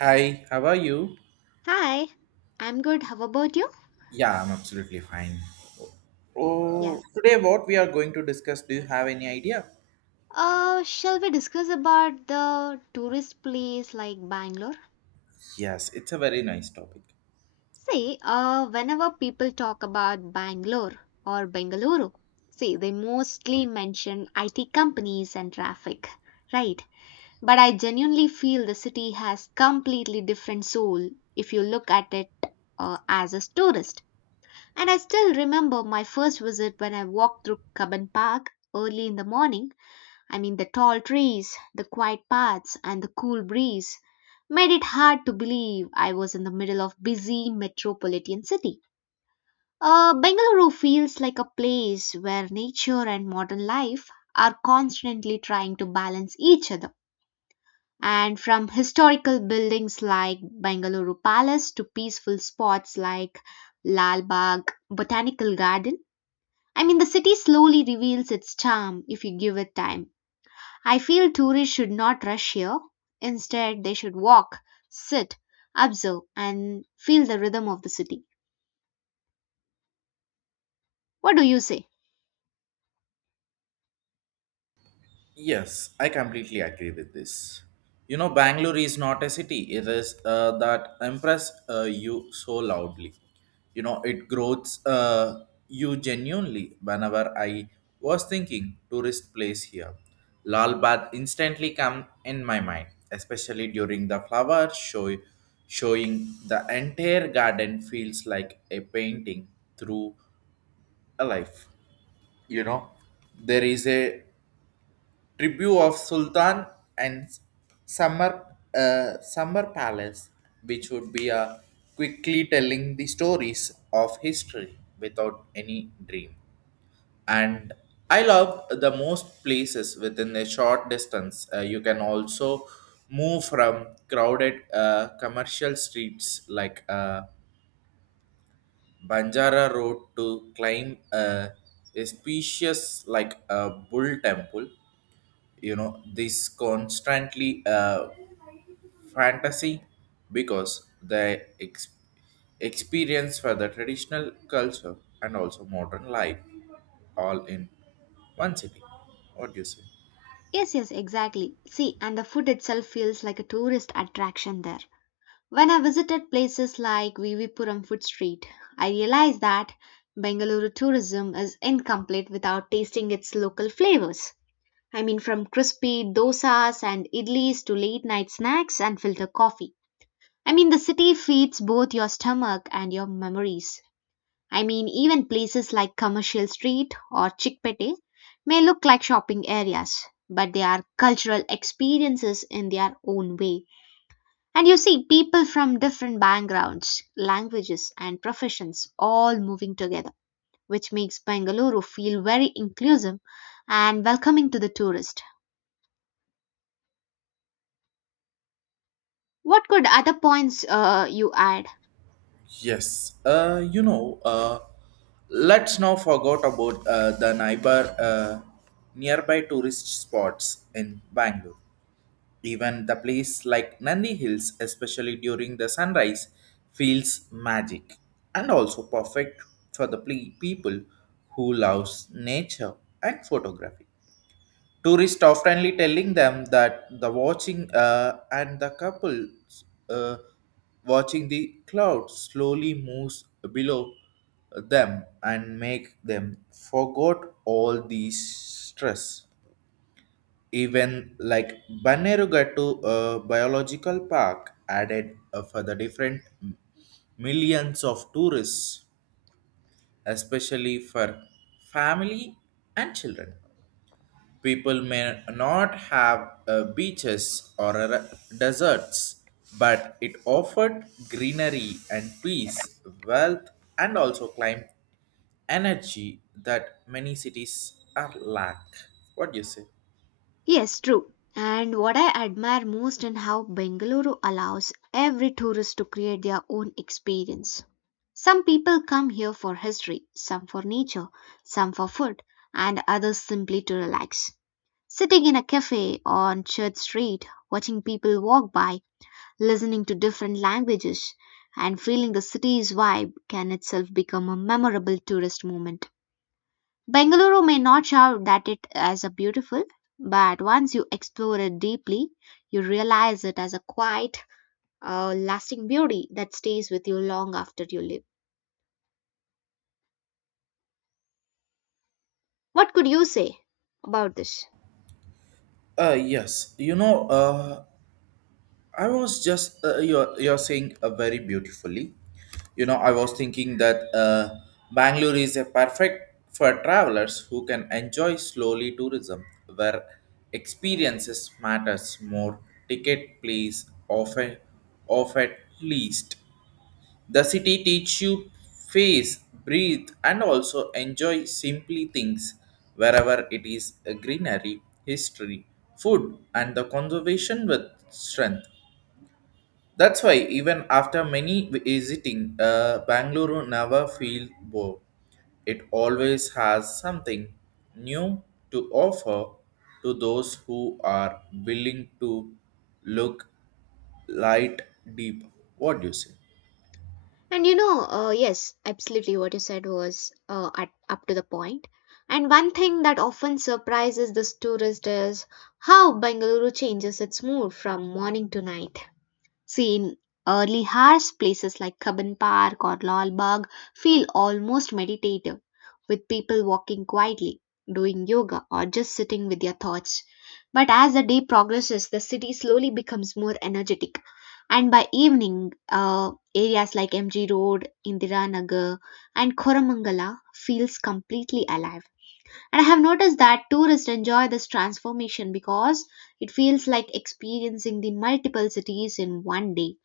Hi, how are you? Hi, I'm good. How about you? Yeah, I'm absolutely fine. Yeah. Oh, today what we are going to discuss, do you have any idea? Shall we discuss about the tourist place like Bangalore? Yes, it's a very nice topic. See, whenever people talk about Bangalore or Bengaluru, see, they mostly mention IT companies and traffic, right? But I genuinely feel the city has completely different soul if you look at it as a tourist. And I still remember my first visit when I walked through Cubbon Park early in the morning. I mean, the tall trees, the quiet paths, and the cool breeze made it hard to believe I was in the middle of busy metropolitan city. Bengaluru feels like a place where nature and modern life are constantly trying to balance each other. And from historical buildings like Bengaluru Palace to peaceful spots like Lal Bagh Botanical Garden, I mean, the city slowly reveals its charm if you give it time. I feel tourists should not rush here. Instead, they should walk, sit, observe, and feel the rhythm of the city. What do you say? Yes, I completely agree with this. You know, Bangalore is not a city. It is that impressed you so loudly. You know, it grows you genuinely. Whenever I was thinking tourist place here, Lal Bath instantly come in my mind, especially during the flower show, showing the entire garden feels like a painting through a life. You know, there is a tribute of Sultan and Summer Summer Palace, which would be a quickly telling the stories of history without any dream. And I love the most places within a short distance. You can also move from crowded commercial streets like Banjara Road to climb a spacious like a bull temple. You know this constantly fantasy, because the experience for the traditional culture and also modern life, all in one city. What do you say? Yes, yes, exactly. See, and the food itself feels like a tourist attraction there. When I visited places like Vivipuram Food Street, I realized that Bengaluru tourism is incomplete without tasting its local flavors. I mean, from crispy dosas and idlis to late night snacks and filter coffee. I mean, the city feeds both your stomach and your memories. I mean, even places like Commercial Street or Chickpete may look like shopping areas, but they are cultural experiences in their own way. And you see people from different backgrounds, languages, and professions all moving together, which makes Bengaluru feel very inclusive and welcoming to the tourist. What could other points you add? Yes, you know, let's now forget about the neighbor nearby tourist spots in Bangalore. Even the place like Nandi Hills, especially during the sunrise, feels magic and also perfect for the people who loves nature and photography. Tourists oftenly telling them that the watching and the couples watching the clouds slowly moves below them and make them forget all these stress, even like Bannerugatu Biological Park added for the different millions of tourists, especially for family and children. People may not have beaches or deserts, but it offered greenery and peace, wealth, and also climb energy that many cities are lack. What do you say? Yes, true. And what I admire most in how Bengaluru allows every tourist to create their own experience. Some people come here for history, some for nature, some for food, and others simply to relax. Sitting in a cafe on Church Street, watching people walk by, listening to different languages, and feeling the city's vibe can itself become a memorable tourist moment. Bengaluru may not shout that it as a beautiful, but once you explore it deeply, you realize it as a quiet, lasting beauty that stays with you long after you leave. What could you say about this? Yes, you know, I was just you're saying very beautifully. You know, I was thinking that Bangalore is a perfect for travelers who can enjoy slowly tourism, where experiences matters more. Ticket please offer of at least the city teach you face, breathe, and also enjoy simply things, wherever it is a greenery, history, food, and the conservation with strength. That's why even after many visiting, Bangalore never feel bored. It always has something new to offer to those who are willing to look light deep. What do you say? And you know, yes, absolutely what you said was at, up to the point. And one thing that often surprises this tourist is how Bengaluru changes its mood from morning to night. See, in early hours, places like Cubbon Park or Lalbagh feel almost meditative, with people walking quietly, doing yoga, or just sitting with their thoughts. But as the day progresses, the city slowly becomes more energetic. And by evening, areas like MG Road, Indiranagar, and Koramangala feels completely alive. And I have noticed that tourists enjoy this transformation because it feels like experiencing the multiple cities in one day.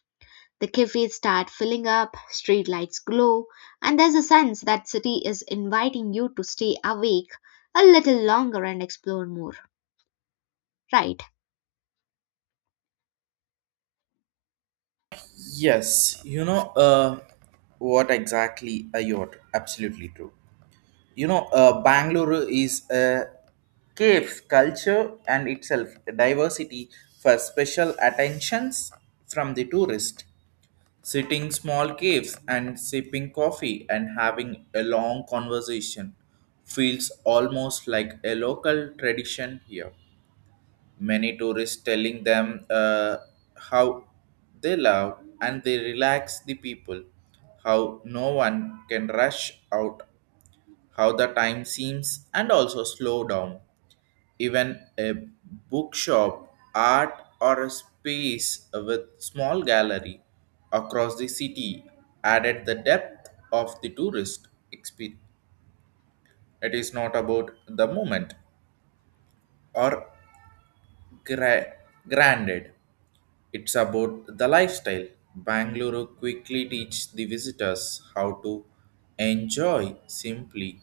The cafes start filling up, streetlights glow, and there's a sense that city is inviting you to stay awake a little longer and explore more, right? Yes, you know what exactly you're absolutely true. You know, Bangalore is a caves culture and itself diversity for special attentions from the tourist, sitting small caves and sipping coffee and having a long conversation feels almost like a local tradition here. Many tourists telling them how they love and they relax the people, how no one can rush out, how the time seems and also slow down. Even a bookshop, art, or a space with small gallery across the city added the depth of the tourist experience. It is not about the moment or gra- granted. It's about the lifestyle. Bangalore quickly teach the visitors how to enjoy simply,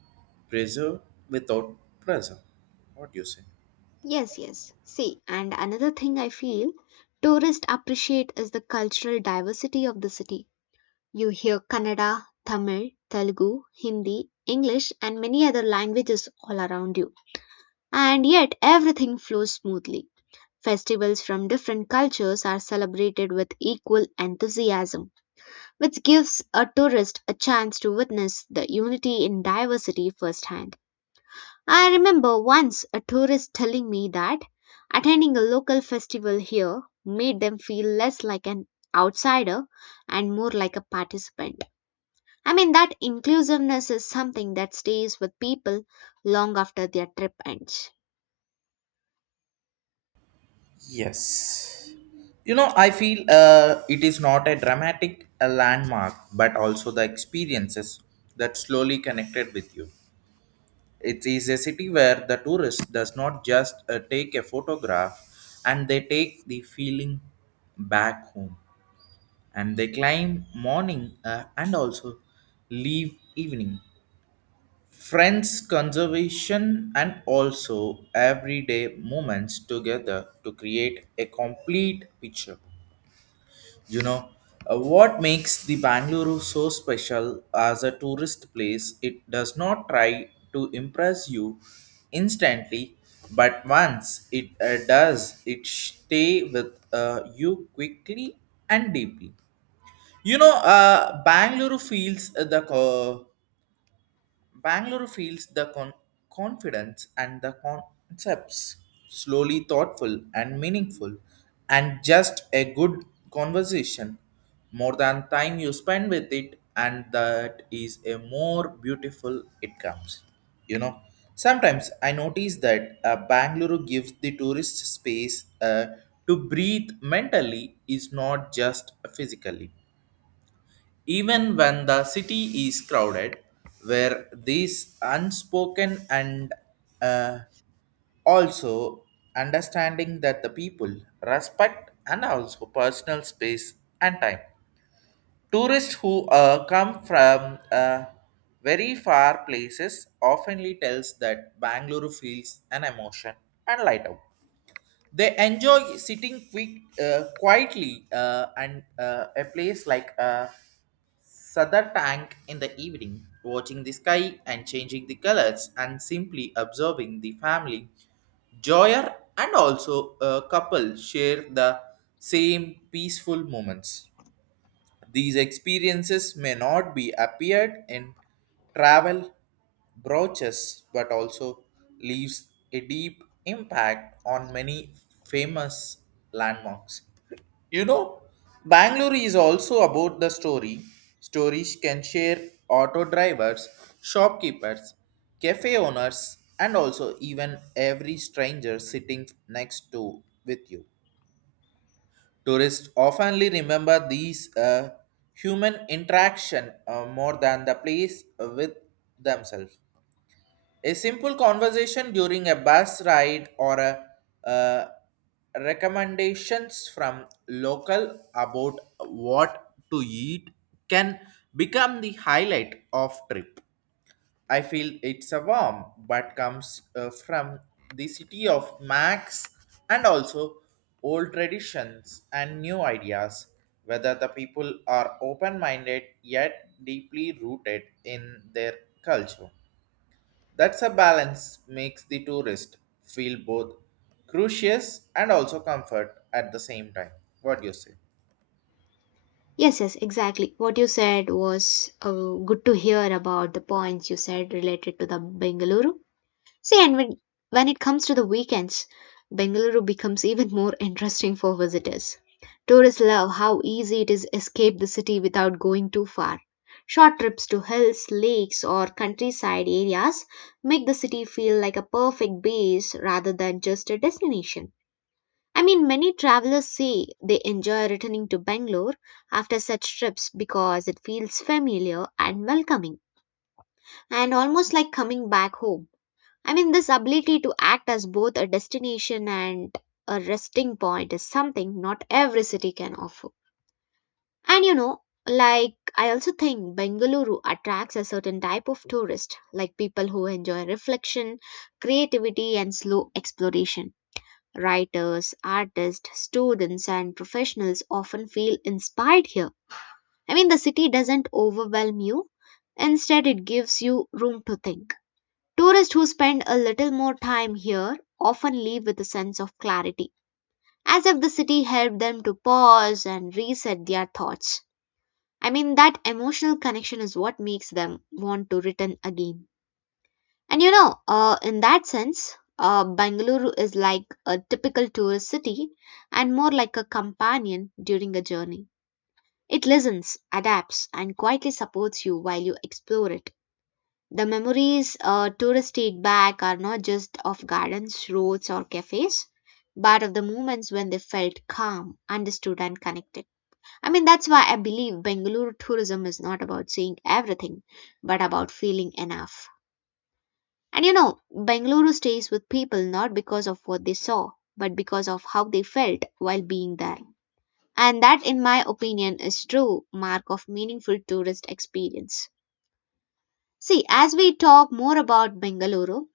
preserve without pressure. What do you say? Yes, yes. See, and another thing I feel tourists appreciate is the cultural diversity of the city. You hear Kannada, Tamil, Telugu, Hindi, English, and many other languages all around you. And yet, everything flows smoothly. Festivals from different cultures are celebrated with equal enthusiasm which gives a tourist a chance to witness the unity in diversity firsthand. I remember once a tourist telling me that attending a local festival here made them feel less like an outsider and more like a participant. I mean, that inclusiveness is something that stays with people long after their trip ends. Yes. You know, I feel it is not a dramatic landmark, but also the experiences that slowly connected with you. It is a city where the tourist does not just take a photograph and they take the feeling back home, and they climb morning and also leave evening. Friends, conservation, and also everyday moments together to create a complete picture. You know, what makes the Bangalore so special as a tourist place? It does not try to impress you instantly, but once it does, it stay with you quickly and deeply. You know, Bangalore feels the con- confidence and the concepts slowly thoughtful and meaningful, and just a good conversation, more than time you spend with it, and that is a more beautiful it comes. You know, sometimes I notice that Bangalore gives the tourist space to breathe mentally, is not just physically. Even when the city is crowded, where these unspoken and uh, also understanding that the people respect and also personal space and time. Tourists who come from very far places oftenly tells that Bangalore feels an emotion and light up. They enjoy sitting quietly, and a place like Sada tank in the evening, watching the sky and changing the colors and simply observing the family. Joyer and also a couple share the same peaceful moments. These experiences may not be appeared in travel brochures, but also leaves a deep impact on many famous landmarks. You know, Bangalore is also about the story. Stories can share auto drivers, shopkeepers, cafe owners, and also even every stranger sitting next to with you. Tourists oftenly remember these human interaction more than the place with themselves. A simple conversation during a bus ride or a, uh, recommendations from local about what to eat can become the highlight of trip. I feel it's a warm but comes from the city of Max and also old traditions and new ideas. Whether the people are open minded yet deeply rooted in their culture. That's a balance makes the tourist feel both curious and also comfort at the same time. What do you say? Yes, yes, exactly. What you said was good to hear about the points you said related to the Bengaluru. See, and when it comes to the weekends, Bengaluru becomes even more interesting for visitors. Tourists love how easy it is to escape the city without going too far. Short trips to hills, lakes, or countryside areas make the city feel like a perfect base rather than just a destination. I mean, many travelers say they enjoy returning to Bangalore after such trips because it feels familiar and welcoming, and almost like coming back home. I mean, this ability to act as both a destination and a resting point is something not every city can offer. And you know, like I also think Bengaluru attracts a certain type of tourist, like people who enjoy reflection, creativity, and slow exploration. Writers, artists, students, and professionals often feel inspired here. I mean, the city doesn't overwhelm you, instead, it gives you room to think. Tourists who spend a little more time here often leave with a sense of clarity, as if the city helped them to pause and reset their thoughts. I mean, that emotional connection is what makes them want to return again. And you know, in that sense, Bangalore is like a typical tourist city and more like a companion during a journey. It listens, adapts, and quietly supports you while you explore it. The memories tourists take back are not just of gardens, roads, or cafes, but of the moments when they felt calm, understood, and connected. I mean, that's why I believe Bangalore tourism is not about seeing everything, but about feeling enough. And you know, Bangalore stays with people not because of what they saw, but because of how they felt while being there. And that, in my opinion, is true mark of meaningful tourist experience. See, as we talk more about Bengaluru,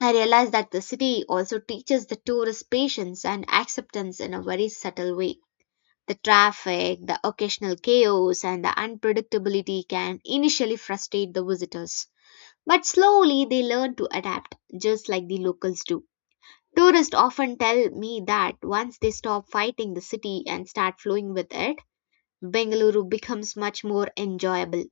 I realized that the city also teaches the tourist patience and acceptance in a very subtle way. The traffic, the occasional chaos, and the unpredictability can initially frustrate the visitors. But slowly they learn to adapt, just like the locals do. Tourists often tell me that once they stop fighting the city and start flowing with it, Bengaluru becomes much more enjoyable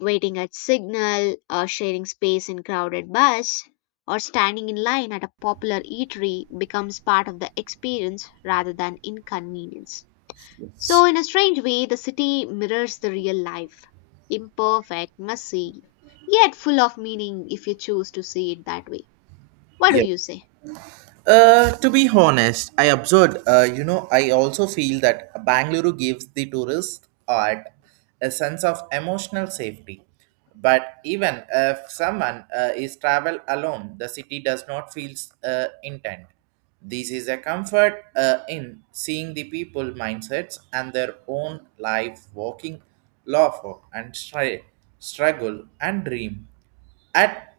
waiting at signal, or sharing space in crowded bus, or standing in line at a popular eatery becomes part of the experience rather than inconvenience. So, in a strange way, the city mirrors the real life imperfect, messy, yet full of meaning if you choose to see it that way. What do Yep. you say? To be honest, I observed, you know, I also feel that Bangalore gives the tourist art a sense of emotional safety. But even if someone is travel alone, the city does not feel intent. This is a comfort in seeing the people mindsets and their own life walking lawful and struggle and dream at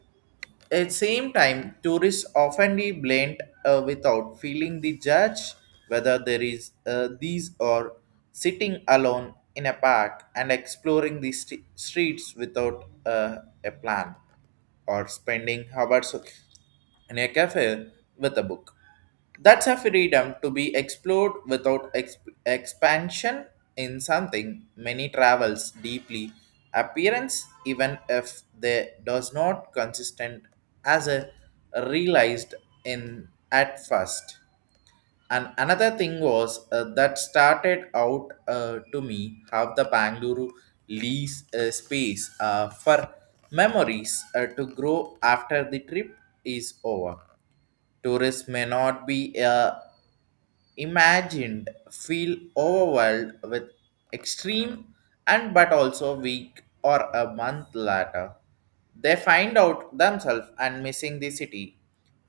same time, tourists often blend without feeling the judge, whether there is these or sitting alone in a park and exploring the streets without a plan, or spending hours in a cafe with a book. That's a freedom to be explored without expansion in something many travels deeply appearance, even if they does not consistent as a realized in at first. And another thing was that started out to me how the Bangalore leaves space for memories to grow after the trip is over. Tourists may not be imagined feel overwhelmed with extreme and but also week or a month later. They find out themselves and missing the city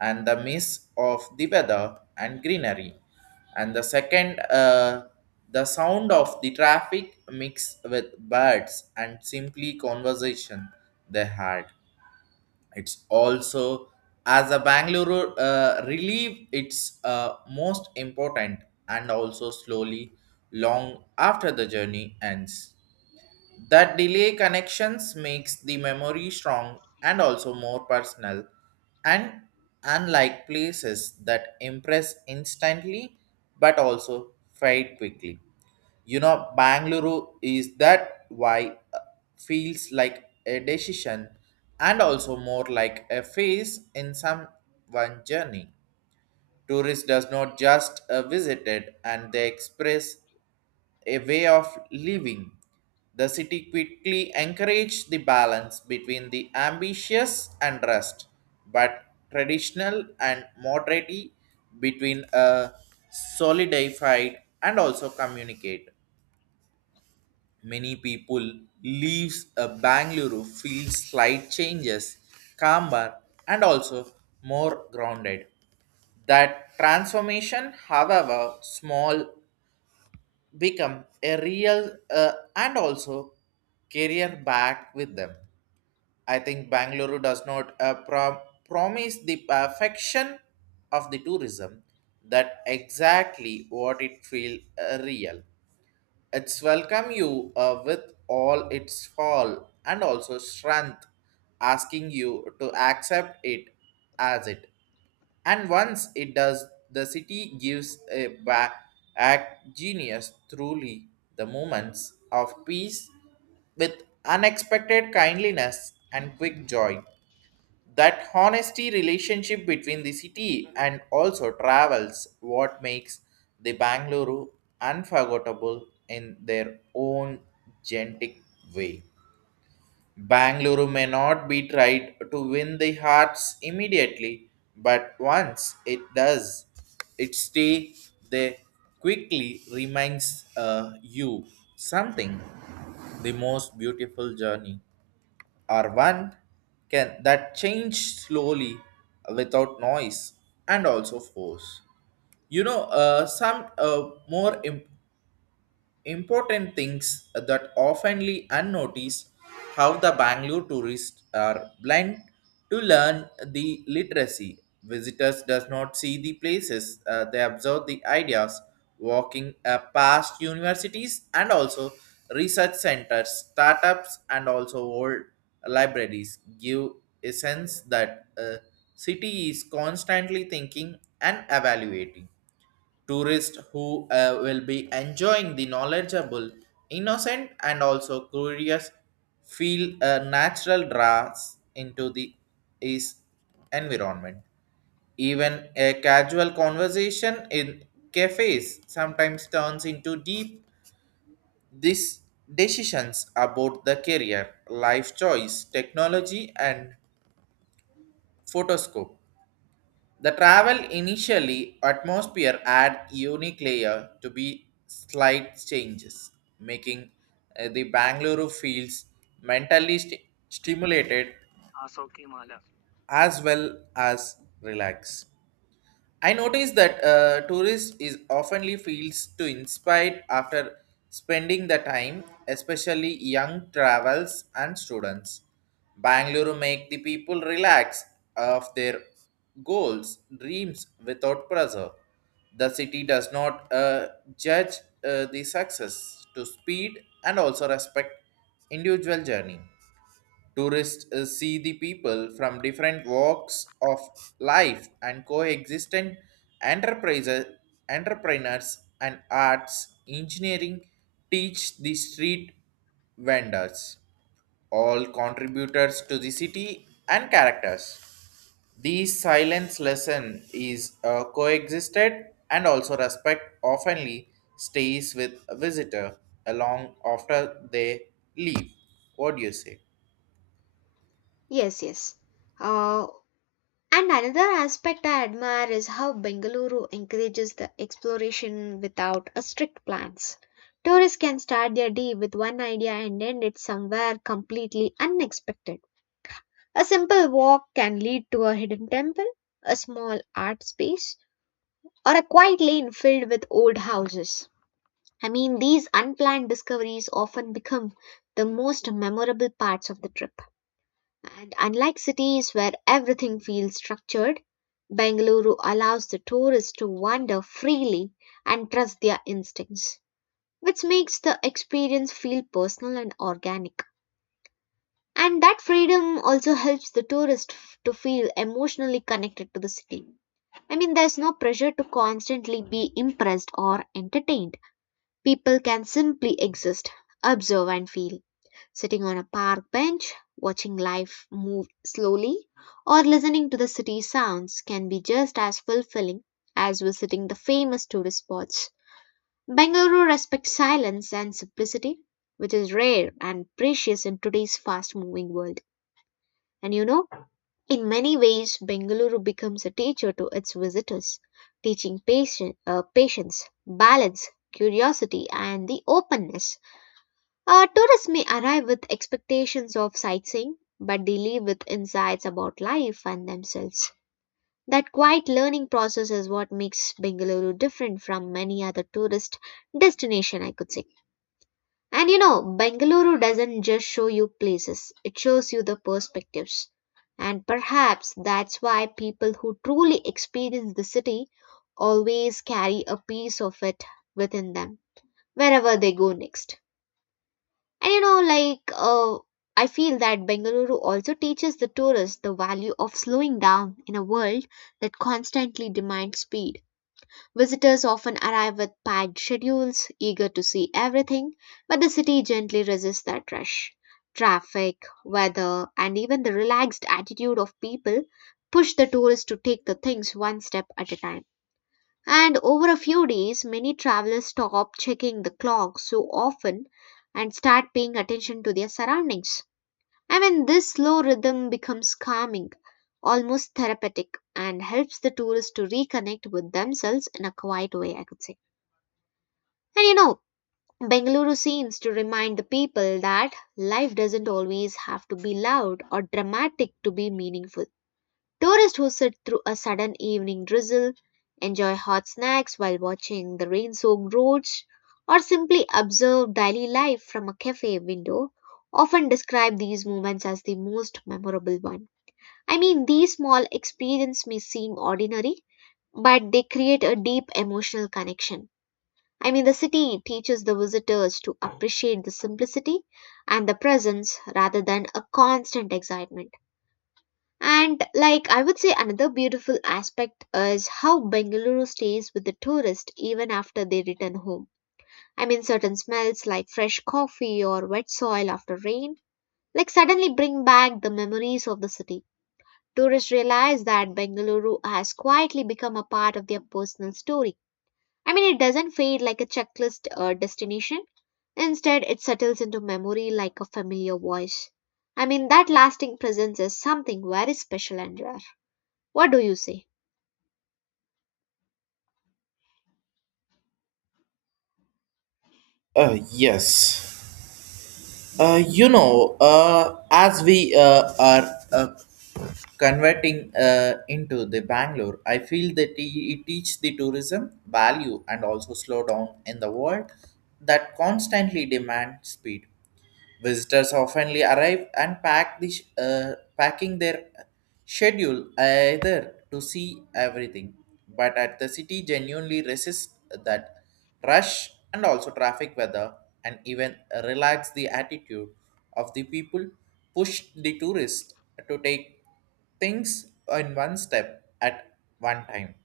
and the miss of the weather and greenery. And the second, the sound of the traffic mixed with birds and simply conversation they had, it's also as a Bangalore relieve it's most important and also slowly long after the journey ends. That delay connections makes the memory strong and also more personal, and unlike places that impress instantly but also fade quickly. You know, Bangalore is that why feels like a decision and also more like a phase in someone journey. Tourist does not just visit it and they express a way of living. The city quickly encouraged the balance between the ambitious and rest, but traditional and moderate, between a solidified and also communicate. Many people leaves a Bangalore feel slight changes, calmer and also more grounded. That transformation, however small, become a real and also career back with them. I think Bangalore does not promise the perfection of the tourism, that exactly what it feel real. It's welcome you with all its fall and also strength, asking you to accept it as it. And once it does, the city gives a back act genius truly the moments of peace with unexpected kindliness and quick joy. That honesty relationship between the city and also travels what makes the Bangalore unforgettable in their own gentic way. Bangalore may not be tried to win the hearts immediately, but once it does, it stay there quickly reminds you something the most beautiful journey are one can that change slowly without noise and also force. You know, some more imp- important things that oftenly unnoticed, how the Bangalore tourists are blind to learn the literacy. Visitors does not see the places, they observe the ideas, walking past universities and also research centers, startups and also old libraries give a sense that a city is constantly thinking and evaluating. Tourists who will be enjoying the knowledgeable, innocent, and also curious feel a natural draws into the is environment. Even a casual conversation in cafes sometimes turns into deep these decisions about the career, life choice, technology, and photoscope. The travel initially atmosphere add unique layer to be slight changes, making the Bangalore feels mentally stimulated as well as relaxed. I noticed that tourist is oftenly feels to inspired after spending the time, especially young travels and students. Bangalore make the people relax of their goals, dreams without pressure. The city does not judge the success to speed and also respect individual journey. Tourists see the people from different walks of life and coexistent enterprises, entrepreneurs and arts, engineering teach the street vendors, all contributors to the city and characters. These silence lesson is coexisted and also respect oftenly stays with a visitor along after they leave. What do you say? Yes, yes. Uh, And another aspect I admire is how Bengaluru encourages the exploration without a strict plans. Tourists can start their day with one idea and end it somewhere completely unexpected. A simple walk can lead to a hidden temple, a small art space, or a quiet lane filled with old houses. I mean, these unplanned discoveries often become the most memorable parts of the trip. And unlike cities where everything feels structured, Bengaluru allows the tourists to wander freely and trust their instincts, which makes the experience feel personal and organic. And that freedom also helps the tourist to feel emotionally connected to the city. I mean, there's no pressure to constantly be impressed or entertained. People can simply exist, observe, and feel sitting on a park bench, watching life move slowly, or listening to the city sounds can be just as fulfilling as visiting the famous tourist spots. Bengaluru respects silence and simplicity, which is rare and precious in today's fast moving world. And you know, in many ways, Bengaluru becomes a teacher to its visitors, teaching patience, balance, curiosity, and the openness tourists may arrive with expectations of sightseeing, but they leave with insights about life and themselves. That quiet learning process is what makes Bengaluru different from many other tourist destination, I could say. And you know, Bengaluru doesn't just show you places, it shows you the perspectives. And perhaps that's why people who truly experience the city always carry a piece of it within them wherever they go next. And you know, I feel that Bengaluru also teaches the tourists the value of slowing down in a world that constantly demands speed. Visitors often arrive with packed schedules, eager to see everything, but the city gently resists that rush. Traffic, weather, and even the relaxed attitude of people push the tourists to take the things one step at a time. And over a few days, many travelers stop checking the clock so often and start paying attention to their surroundings. I mean, this slow rhythm becomes calming, almost therapeutic, and helps the tourists to reconnect with themselves in a quiet way, I could say. And you know, Bengaluru seems to remind the people that life doesn't always have to be loud or dramatic to be meaningful. Tourists who sit through a sudden evening drizzle, enjoy hot snacks while watching the rain soaked roads, or simply observe daily life from a cafe window often describe these moments as the most memorable one. I mean, these small experiences may seem ordinary, but they create a deep emotional connection. I mean, the city teaches the visitors to appreciate the simplicity and the presence rather than a constant excitement. And like I would say another beautiful aspect is how Bengaluru stays with the tourist even after they return home. I mean certain smells like fresh coffee or wet soil after rain like suddenly bring back the memories of the city. Tourists realize that Bengaluru has quietly become a part of their personal story. I mean it doesn't fade like a checklist or destination. Instead it settles into memory like a familiar voice. I mean that lasting presence is something very special and rare. What do you say? Yes. You know, as we are converting into the Bangalore, I feel that it teach the tourism value and also slow down in the world that constantly demand speed. Visitors often arrive and pack the packing their schedule either to see everything, but at the city genuinely resists that rush and also traffic weather and even relax the attitude of the people push the tourists to take things in one step at one time.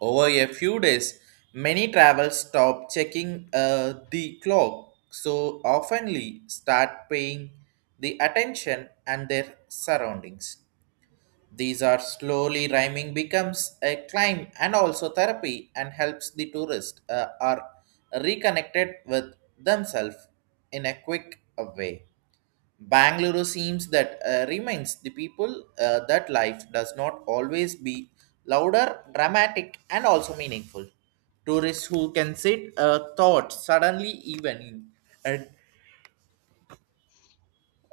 Over a few days, many travelers stop checking the clock so oftenly start paying the attention and their surroundings. These are slowly rhyming becomes a climb and also therapy and helps the tourist are reconnected with themselves in a quick way. Bangalore seems that reminds the people that life does not always be louder, dramatic, and also meaningful. Tourists who can sit thought suddenly even and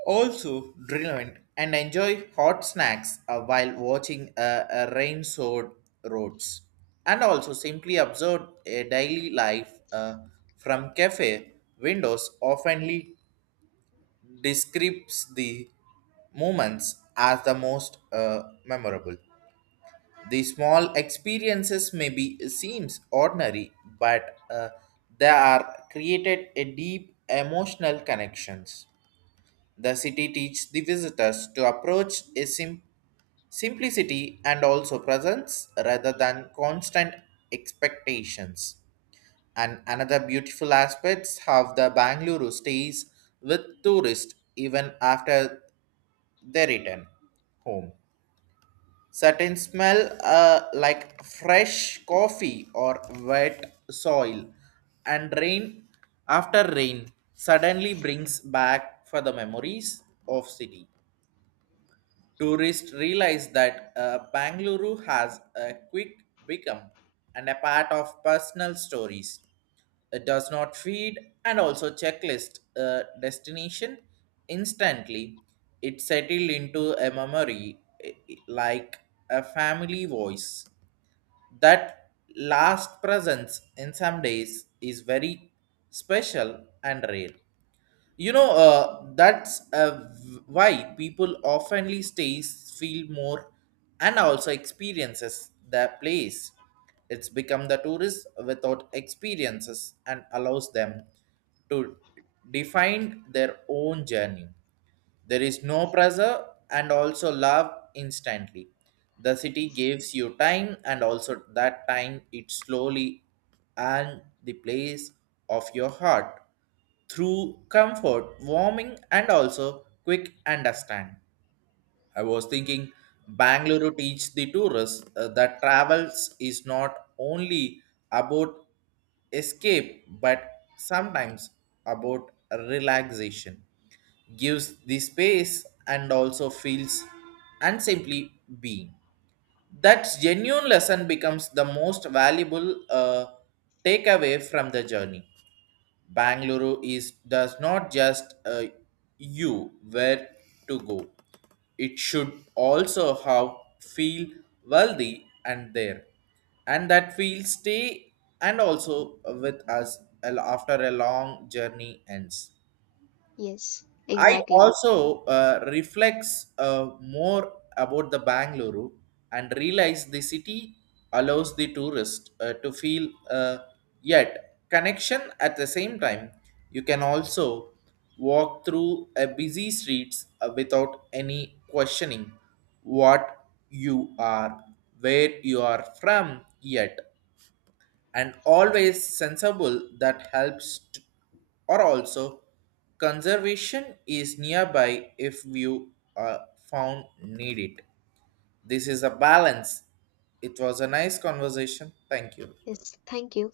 also relevant and enjoy hot snacks while watching a rain soaked roads and also simply observe a daily life from cafe windows oftenly describes the moments as the most memorable. The small experiences may be seems ordinary, but they are created a deep emotional connections. The city teaches the visitors to approach a simplicity and also presence rather than constant expectations. And another beautiful aspects how the Bangalore stays with tourists even after they return home. Certain smell like fresh coffee or wet soil, and rain suddenly brings back for the memories of city. Tourists realize that Bangalore has a quick become and a part of personal stories. It does not feed and also checklist a destination instantly. It settled into a memory like a family voice. That last presence in some days is very special and rare. You know, that's why people oftenly stays feel more and also experiences their place it's become the tourist without experiences and allows them to define their own journey. There is no pressure and also love instantly. The city gives you time and also that time it slowly and the place of your heart through comfort, warming and also quick understand. I was thinking Bangalore teach the tourists that travels is not only about escape but sometimes about relaxation gives the space and also feels and simply being. That genuine lesson becomes the most valuable takeaway from the journey. Bangalore is does not just you where to go. It should also have feel wealthy and there, and that feel stay and also with us after a long journey ends. Yes, I exactly. also reflects more about the Bangalore and realize the city allows the tourist to feel yet connection at the same time. You can also walk through a busy streets without any questioning what you are, where you are from yet and always sensible that helps or also conservation is nearby if you are found need it. This is a balance. It was a nice conversation. Thank you. Yes, thank you.